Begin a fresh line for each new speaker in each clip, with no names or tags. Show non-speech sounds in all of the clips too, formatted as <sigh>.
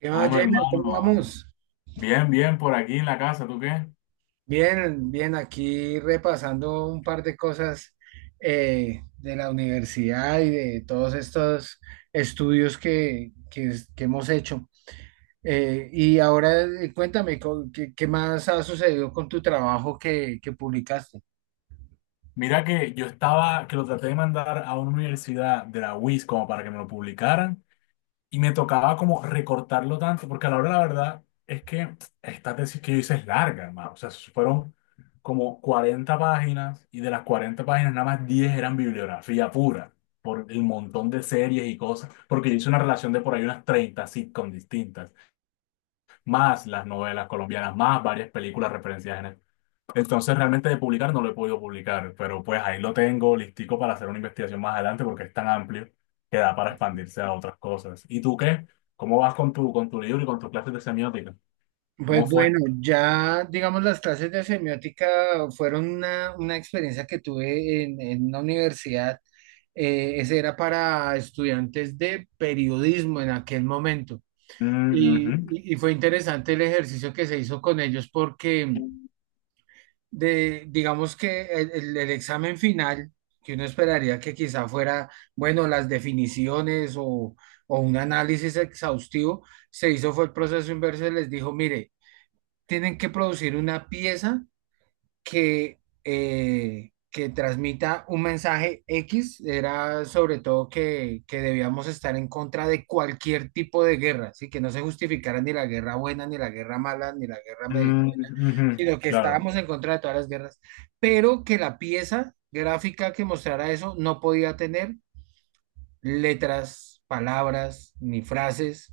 ¿Qué más,
Hombre,
Jamer? ¿Cómo
hermano,
vamos?
bien, bien, por aquí en la casa, ¿tú qué?
Bien, bien, aquí repasando un par de cosas de la universidad y de todos estos estudios que hemos hecho. Y ahora cuéntame, qué más ha sucedido con tu trabajo que publicaste?
Mira que yo estaba, que lo traté de mandar a una universidad de la UIS como para que me lo publicaran y me tocaba como recortarlo tanto, porque a la hora de la verdad es que esta tesis que yo hice es larga, hermano, o sea, fueron como 40 páginas y de las 40 páginas nada más 10 eran bibliografía pura, por el montón de series y cosas, porque yo hice una relación de por ahí unas 30 sitcoms distintas, más las novelas colombianas, más varias películas referenciadas en. Entonces realmente de publicar no lo he podido publicar, pero pues ahí lo tengo listico para hacer una investigación más adelante porque es tan amplio que da para expandirse a otras cosas. ¿Y tú qué? ¿Cómo vas con tu libro y con tus clases de semiótica?
Pues
¿Cómo fue?
bueno, ya digamos las clases de semiótica fueron una experiencia que tuve en una universidad. Eh, ese era para estudiantes de periodismo en aquel momento.
Ujú.
Y fue interesante el ejercicio que se hizo con ellos porque, digamos que el examen final, que uno esperaría que quizá fuera, bueno, las definiciones o un análisis exhaustivo, se hizo fue el proceso inverso y les dijo, mire, tienen que producir una pieza que transmita un mensaje X, era sobre todo que debíamos estar en contra de cualquier tipo de guerra, ¿sí? Que no se justificara ni la guerra buena, ni la guerra mala, ni la guerra medio,
Mm, ujú.
sino que
Claro.
estábamos en contra de todas las guerras, pero que la pieza gráfica que mostrara eso no podía tener letras, palabras, ni frases,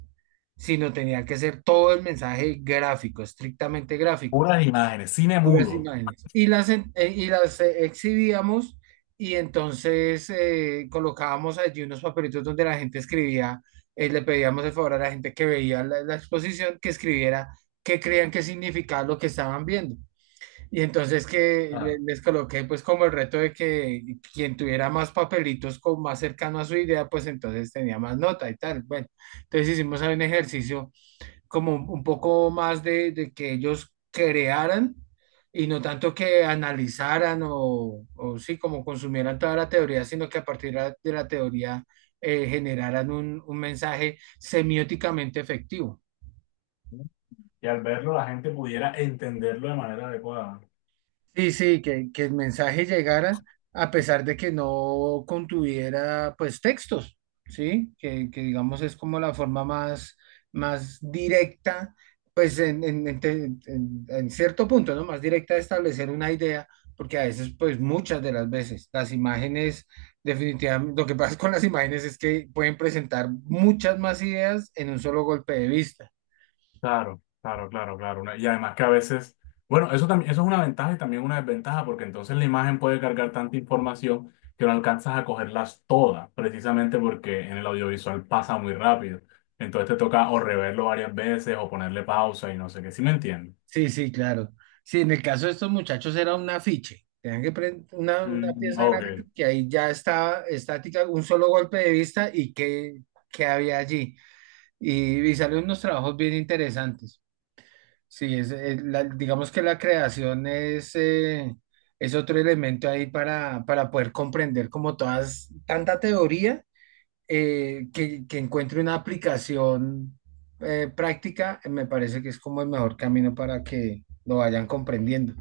sino tenía que ser todo el mensaje gráfico, estrictamente gráfico,
Puras imágenes, cine
puras
mudo.
imágenes. Y las, y las exhibíamos y entonces colocábamos allí unos papelitos donde la gente escribía, le pedíamos el favor a la gente que veía la exposición que escribiera qué creían que significaba lo que estaban viendo. Y entonces que
Ah.
les coloqué pues como el reto de que quien tuviera más papelitos como más cercano a su idea, pues entonces tenía más nota y tal. Bueno, entonces hicimos ahí un ejercicio como un poco más de que ellos crearan y no tanto que analizaran o sí, como consumieran toda la teoría, sino que a partir de la teoría generaran un mensaje semióticamente efectivo.
Y al verlo la gente pudiera entenderlo de manera adecuada.
Sí, sí, que el mensaje llegara a pesar de que no contuviera pues textos, ¿sí? Digamos es como la forma más, más directa, pues en cierto punto, ¿no? Más directa de establecer una idea, porque a veces pues muchas de las veces las imágenes definitivamente, lo que pasa con las imágenes es que pueden presentar muchas más ideas en un solo golpe de vista.
Claro, claro, claro, claro. Y además que a veces, bueno, eso también, eso es una ventaja y también una desventaja, porque entonces la imagen puede cargar tanta información que no alcanzas a cogerlas todas, precisamente porque en el audiovisual pasa muy rápido. Entonces te toca o reverlo varias veces o ponerle pausa y no sé qué. ¿Sí me entiendes?
Sí, sí, claro. Sí, en el caso de estos muchachos era un afiche. Tenían que prender una pieza
Ok.
gráfica que ahí ya estaba estática, un solo golpe de vista y qué había allí. Y salen unos trabajos bien interesantes. Sí, es, digamos que la creación es otro elemento ahí para poder comprender como todas, tanta teoría que encuentre una aplicación práctica, me parece que es como el mejor camino para que lo vayan comprendiendo.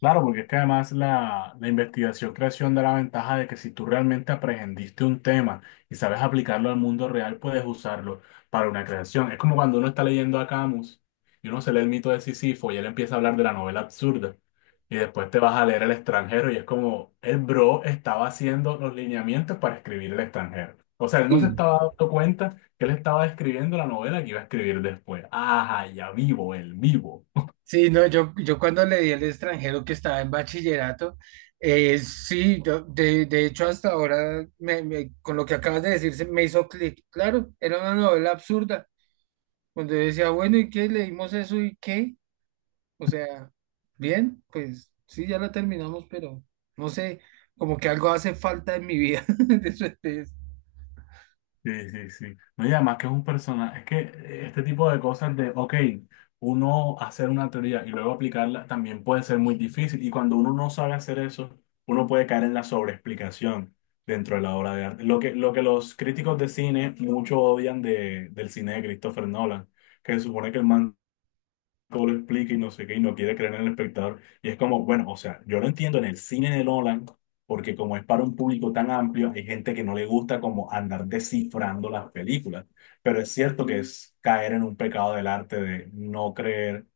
Claro, porque es que además la investigación creación da la ventaja de que si tú realmente aprendiste un tema y sabes aplicarlo al mundo real, puedes usarlo para una creación. Es como cuando uno está leyendo a Camus y uno se lee el mito de Sísifo y él empieza a hablar de la novela absurda y después te vas a leer El extranjero y es como el bro estaba haciendo los lineamientos para escribir El extranjero. O sea, él no se
Sí,
estaba dando cuenta que él estaba escribiendo la novela que iba a escribir después. Ajá, ya vivo, el vivo.
sí, no, yo cuando le di al extranjero que estaba en bachillerato, sí, de hecho hasta ahora, con lo que acabas de decir, se me hizo clic. Claro, era una novela absurda, cuando yo decía, bueno, ¿y qué? Leímos eso y qué. O sea, bien, pues sí, ya la terminamos, pero no sé, como que algo hace falta en mi vida. <laughs> de eso es-
Sí, sí, sí. No, y además que es un personaje, es que este tipo de cosas de, ok, uno hacer una teoría y luego aplicarla también puede ser muy difícil y cuando uno no sabe hacer eso, uno puede caer en la sobreexplicación dentro de la obra de arte. Lo que los críticos de cine mucho odian de, del cine de Christopher Nolan, que se supone que el man lo explica y no sé qué, y no quiere creer en el espectador. Y es como, bueno, o sea, yo lo entiendo en el cine de Nolan, porque como es para un público tan amplio, hay gente que no le gusta como andar descifrando las películas. Pero es cierto que es caer en un pecado del arte de no creer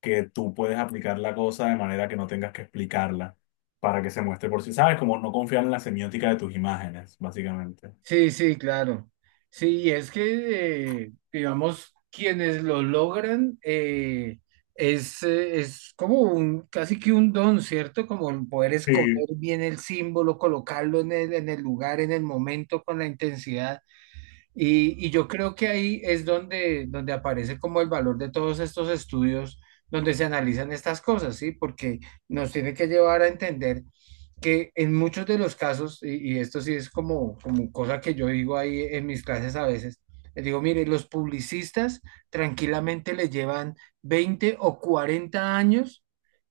que tú puedes aplicar la cosa de manera que no tengas que explicarla para que se muestre por sí. ¿Sabes? Como no confiar en la semiótica de tus imágenes, básicamente.
Sí, sí, claro. Sí, es que, digamos, quienes lo logran es como un, casi que un don, ¿cierto? Como el poder escoger
Sí.
bien el símbolo, colocarlo en el lugar, en el momento, con la intensidad. Y yo creo que ahí es donde, donde aparece como el valor de todos estos estudios donde se analizan estas cosas, ¿sí? Porque nos tiene que llevar a entender que en muchos de los casos, y esto sí es como, como cosa que yo digo ahí en mis clases a veces, les digo, mire, los publicistas tranquilamente le llevan 20 o 40 años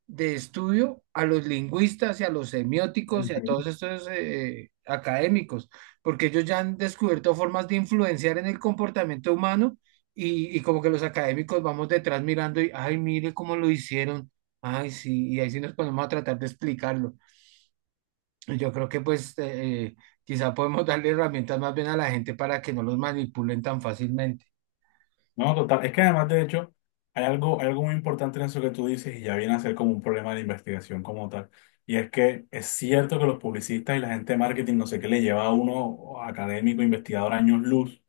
de estudio a los lingüistas y a los semióticos y a todos estos académicos, porque ellos ya han descubierto formas de influenciar en el comportamiento humano y como que los académicos vamos detrás mirando y, ay, mire cómo lo hicieron, ay, sí, y ahí sí nos ponemos a tratar de explicarlo. Y yo creo que pues quizá podemos darle herramientas más bien a la gente para que no los manipulen tan fácilmente.
No, total. Es que además, de hecho, hay algo muy importante en eso que tú dices y ya viene a ser como un problema de investigación como tal. Y es que es cierto que los publicistas y la gente de marketing, no sé qué, le lleva a uno académico, investigador, años luz,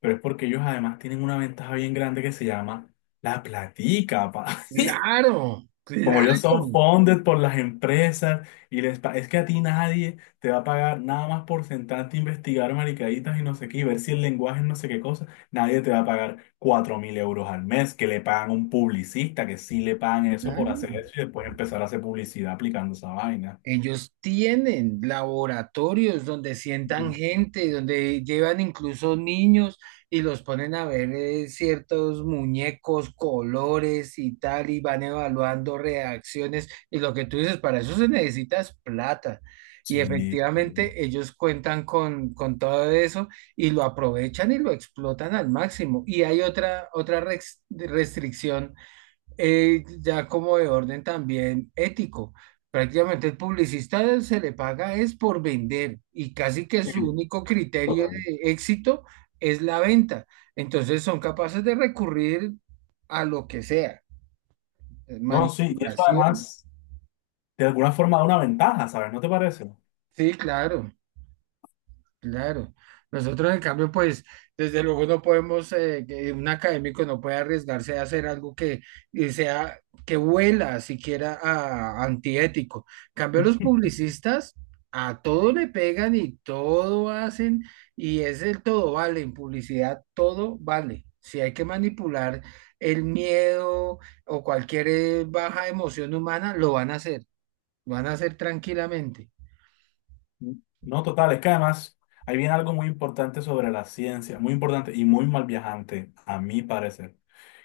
pero es porque ellos además tienen una ventaja bien grande que se llama la platica, pa.
Claro,
Como
claro,
ellos son funded por las empresas y es que a ti nadie te va a pagar nada más por sentarte a investigar maricaditas y no sé qué, y ver si el lenguaje es no sé qué cosa, nadie te va a pagar 4.000 euros al mes que le pagan a un publicista, que sí le pagan eso por hacer
claro.
eso y después empezar a hacer publicidad aplicando esa vaina.
Ellos tienen laboratorios donde sientan
Mm.
gente, donde llevan incluso niños y los ponen a ver ciertos muñecos, colores y tal, y van evaluando reacciones. Y lo que tú dices, para eso se necesitas plata. Y
Sí, sí,
efectivamente ellos cuentan con todo eso y lo aprovechan y lo explotan al máximo. Y hay otra, restricción ya como de orden también ético. Prácticamente el publicista se le paga es por vender y casi que su
sí,
único criterio
total.
de éxito es la venta. Entonces son capaces de recurrir a lo que sea,
No, sí, y eso
manipulación.
además de alguna forma da una ventaja, ¿sabes? ¿No te parece?
Sí, claro. Claro. Nosotros, en cambio, pues, desde luego no podemos, que un académico no puede arriesgarse a hacer algo que que huela siquiera a antiético. En cambio, los publicistas a todo le pegan y todo hacen, y es el todo vale. En publicidad todo vale. Si hay que manipular el miedo o cualquier baja emoción humana, lo van a hacer, lo van a hacer tranquilamente.
No, total, es que además ahí viene algo muy importante sobre la ciencia, muy importante y muy mal viajante, a mi parecer,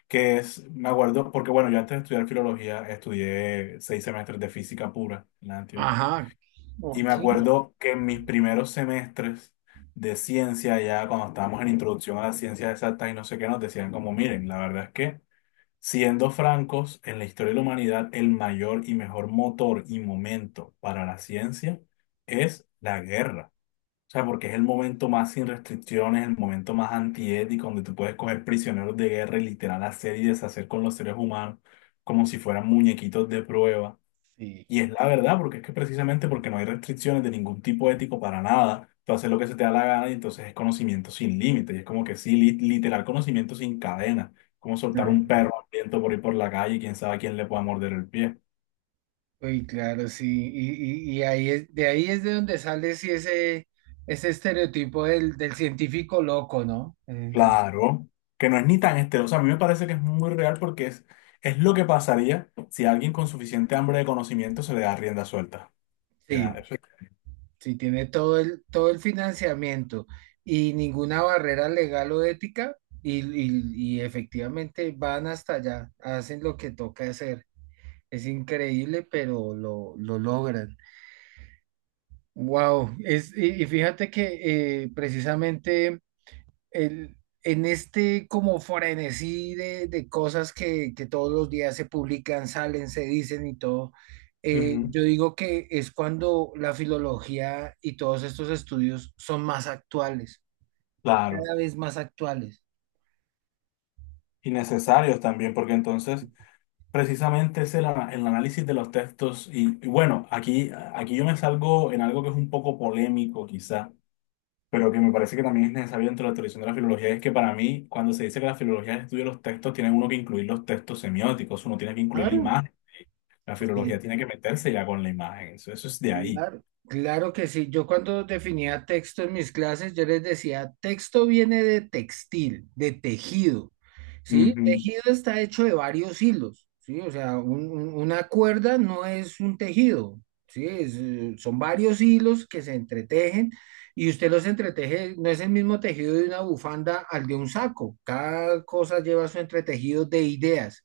que es, me acuerdo, porque bueno, yo antes de estudiar filología estudié 6 semestres de física pura en la Antioquia.
Ajá,
Y me
ok,
acuerdo que en mis primeros semestres de ciencia, ya cuando estábamos en introducción a las ciencias exactas y no sé qué, nos decían como, miren, la verdad es que, siendo francos, en la historia de la humanidad, el mayor y mejor motor y momento para la ciencia es la guerra. O sea, porque es el momento más sin restricciones, el momento más antiético, donde tú puedes coger prisioneros de guerra y literal hacer y deshacer con los seres humanos como si fueran muñequitos de prueba.
sí.
Y es la verdad, porque es que precisamente porque no hay restricciones de ningún tipo ético para nada, tú haces lo que se te da la gana y entonces es conocimiento sin límite. Y es como que sí, literal conocimiento sin cadena, como soltar un perro hambriento por ir por la calle y quién sabe a quién le pueda morder el pie.
Uy, claro, sí. Y ahí es de donde sale sí, ese estereotipo del, del científico loco, ¿no? El-
Claro, que no es ni tan estereoso. A mí me parece que es muy real porque es lo que pasaría si a alguien con suficiente hambre de conocimiento se le da rienda suelta. Ya,
sí,
eso es-
sí, tiene todo el financiamiento y ninguna barrera legal o ética y efectivamente van hasta allá, hacen lo que toca hacer. Es increíble, pero lo logran. Wow, es, y fíjate que precisamente... el, en este como frenesí de cosas que todos los días se publican, salen, se dicen y todo,
Ujú.
yo digo que es cuando la filología y todos estos estudios son más actuales,
Claro,
cada vez más actuales.
y necesarios también, porque entonces precisamente es el análisis de los textos. Y bueno, aquí, aquí yo me salgo en algo que es un poco polémico quizá, pero que me parece que también es necesario dentro de la tradición de la filología, es que para mí, cuando se dice que la filología estudia los textos, tiene uno que incluir los textos semióticos, uno tiene que incluir la
Claro.
imagen. La filología
Sí.
tiene que meterse ya con la imagen, eso es de ahí.
Claro, claro que sí. Yo cuando definía texto en mis clases, yo les decía, texto viene de textil, de tejido, ¿sí?
Ujú.
Tejido está hecho de varios hilos, ¿sí? O sea, una cuerda no es un tejido, ¿sí? Es, son varios hilos que se entretejen y usted los entreteje, no es el mismo tejido de una bufanda al de un saco. Cada cosa lleva su entretejido de ideas.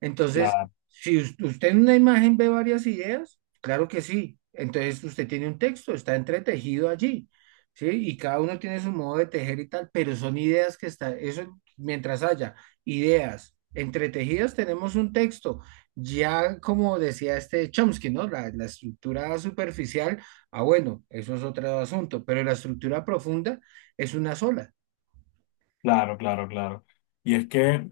Entonces,
Claro,
si usted en una imagen ve varias ideas, claro que sí. Entonces usted tiene un texto, está entretejido allí, ¿sí? Y cada uno tiene su modo de tejer y tal, pero son ideas que están, eso mientras haya ideas entretejidas, tenemos un texto. Ya como decía este Chomsky, ¿no? La estructura superficial, ah, bueno, eso es otro asunto, pero la estructura profunda es una sola.
claro, claro, claro. Y es que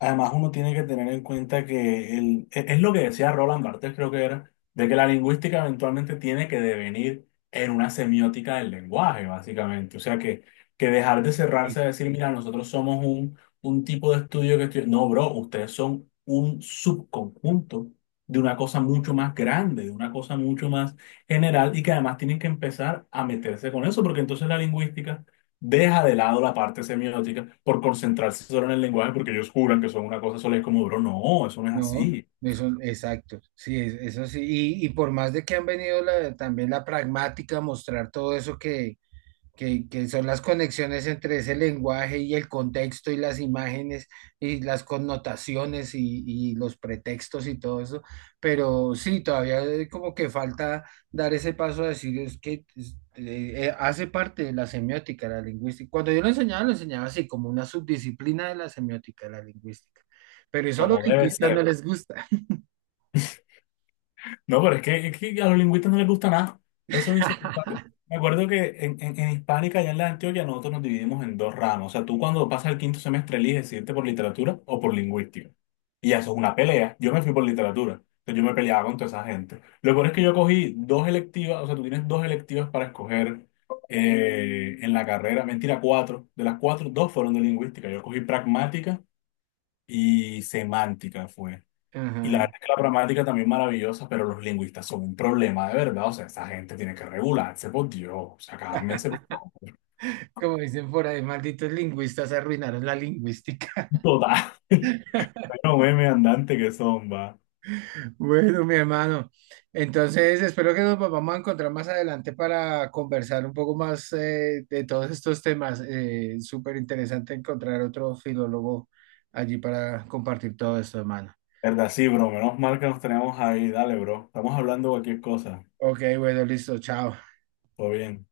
además, uno tiene que tener en cuenta que es lo que decía Roland Barthes, creo que era, de que la lingüística eventualmente tiene que devenir en una semiótica del lenguaje, básicamente. O sea, que dejar de
Sí,
cerrarse a decir, mira, nosotros somos un tipo de estudio que estu-". No, bro, ustedes son un subconjunto de una cosa mucho más grande, de una cosa mucho más general y que además tienen que empezar a meterse con eso, porque entonces la lingüística deja de lado la parte semiótica por concentrarse solo en el lenguaje porque ellos juran que son una cosa sola y es como, bro, no, eso no es
no,
así,
eso, exacto, sí, eso sí, y por más de que han venido también la pragmática a mostrar todo eso que son las conexiones entre ese lenguaje y el contexto y las imágenes y las connotaciones y los pretextos y todo eso. Pero sí, todavía como que falta dar ese paso a decir es que hace parte de la semiótica, la lingüística. Cuando yo lo enseñaba así, como una subdisciplina de la semiótica, la lingüística. Pero eso a los
como debe
lingüistas no
ser.
les gusta.
No, pero es que a los lingüistas no les gusta nada. No son insoportables. Me acuerdo que en Hispánica, allá en la Antioquia, nosotros nos dividimos en dos ramas. O sea, tú cuando pasas el quinto semestre eliges si irte por literatura o por lingüística. Y eso es una pelea. Yo me fui por literatura. Entonces yo me peleaba con toda esa gente. Lo peor es que yo cogí dos electivas, o sea, tú tienes dos electivas para escoger en la carrera. Mentira, cuatro. De las cuatro, dos fueron de lingüística. Yo cogí pragmática y semántica fue.
<laughs>
Y la
Ajá.
verdad es que la gramática también es maravillosa, pero los lingüistas son un problema de verdad. O sea, esa gente tiene que regularse, por Dios. O sea, cálmense, por favor.
Como dicen por ahí, malditos lingüistas arruinaron la lingüística.
Total. <laughs> Bueno, meme andante que son, va.
Bueno, mi hermano, entonces espero que nos volvamos a encontrar más adelante para conversar un poco más de todos estos temas. Súper interesante encontrar otro filólogo allí para compartir todo esto, hermano.
Verdad, sí, bro. Menos mal que nos tenemos ahí. Dale, bro. Estamos hablando de cualquier cosa.
Ok, bueno, listo, chao.
Todo bien.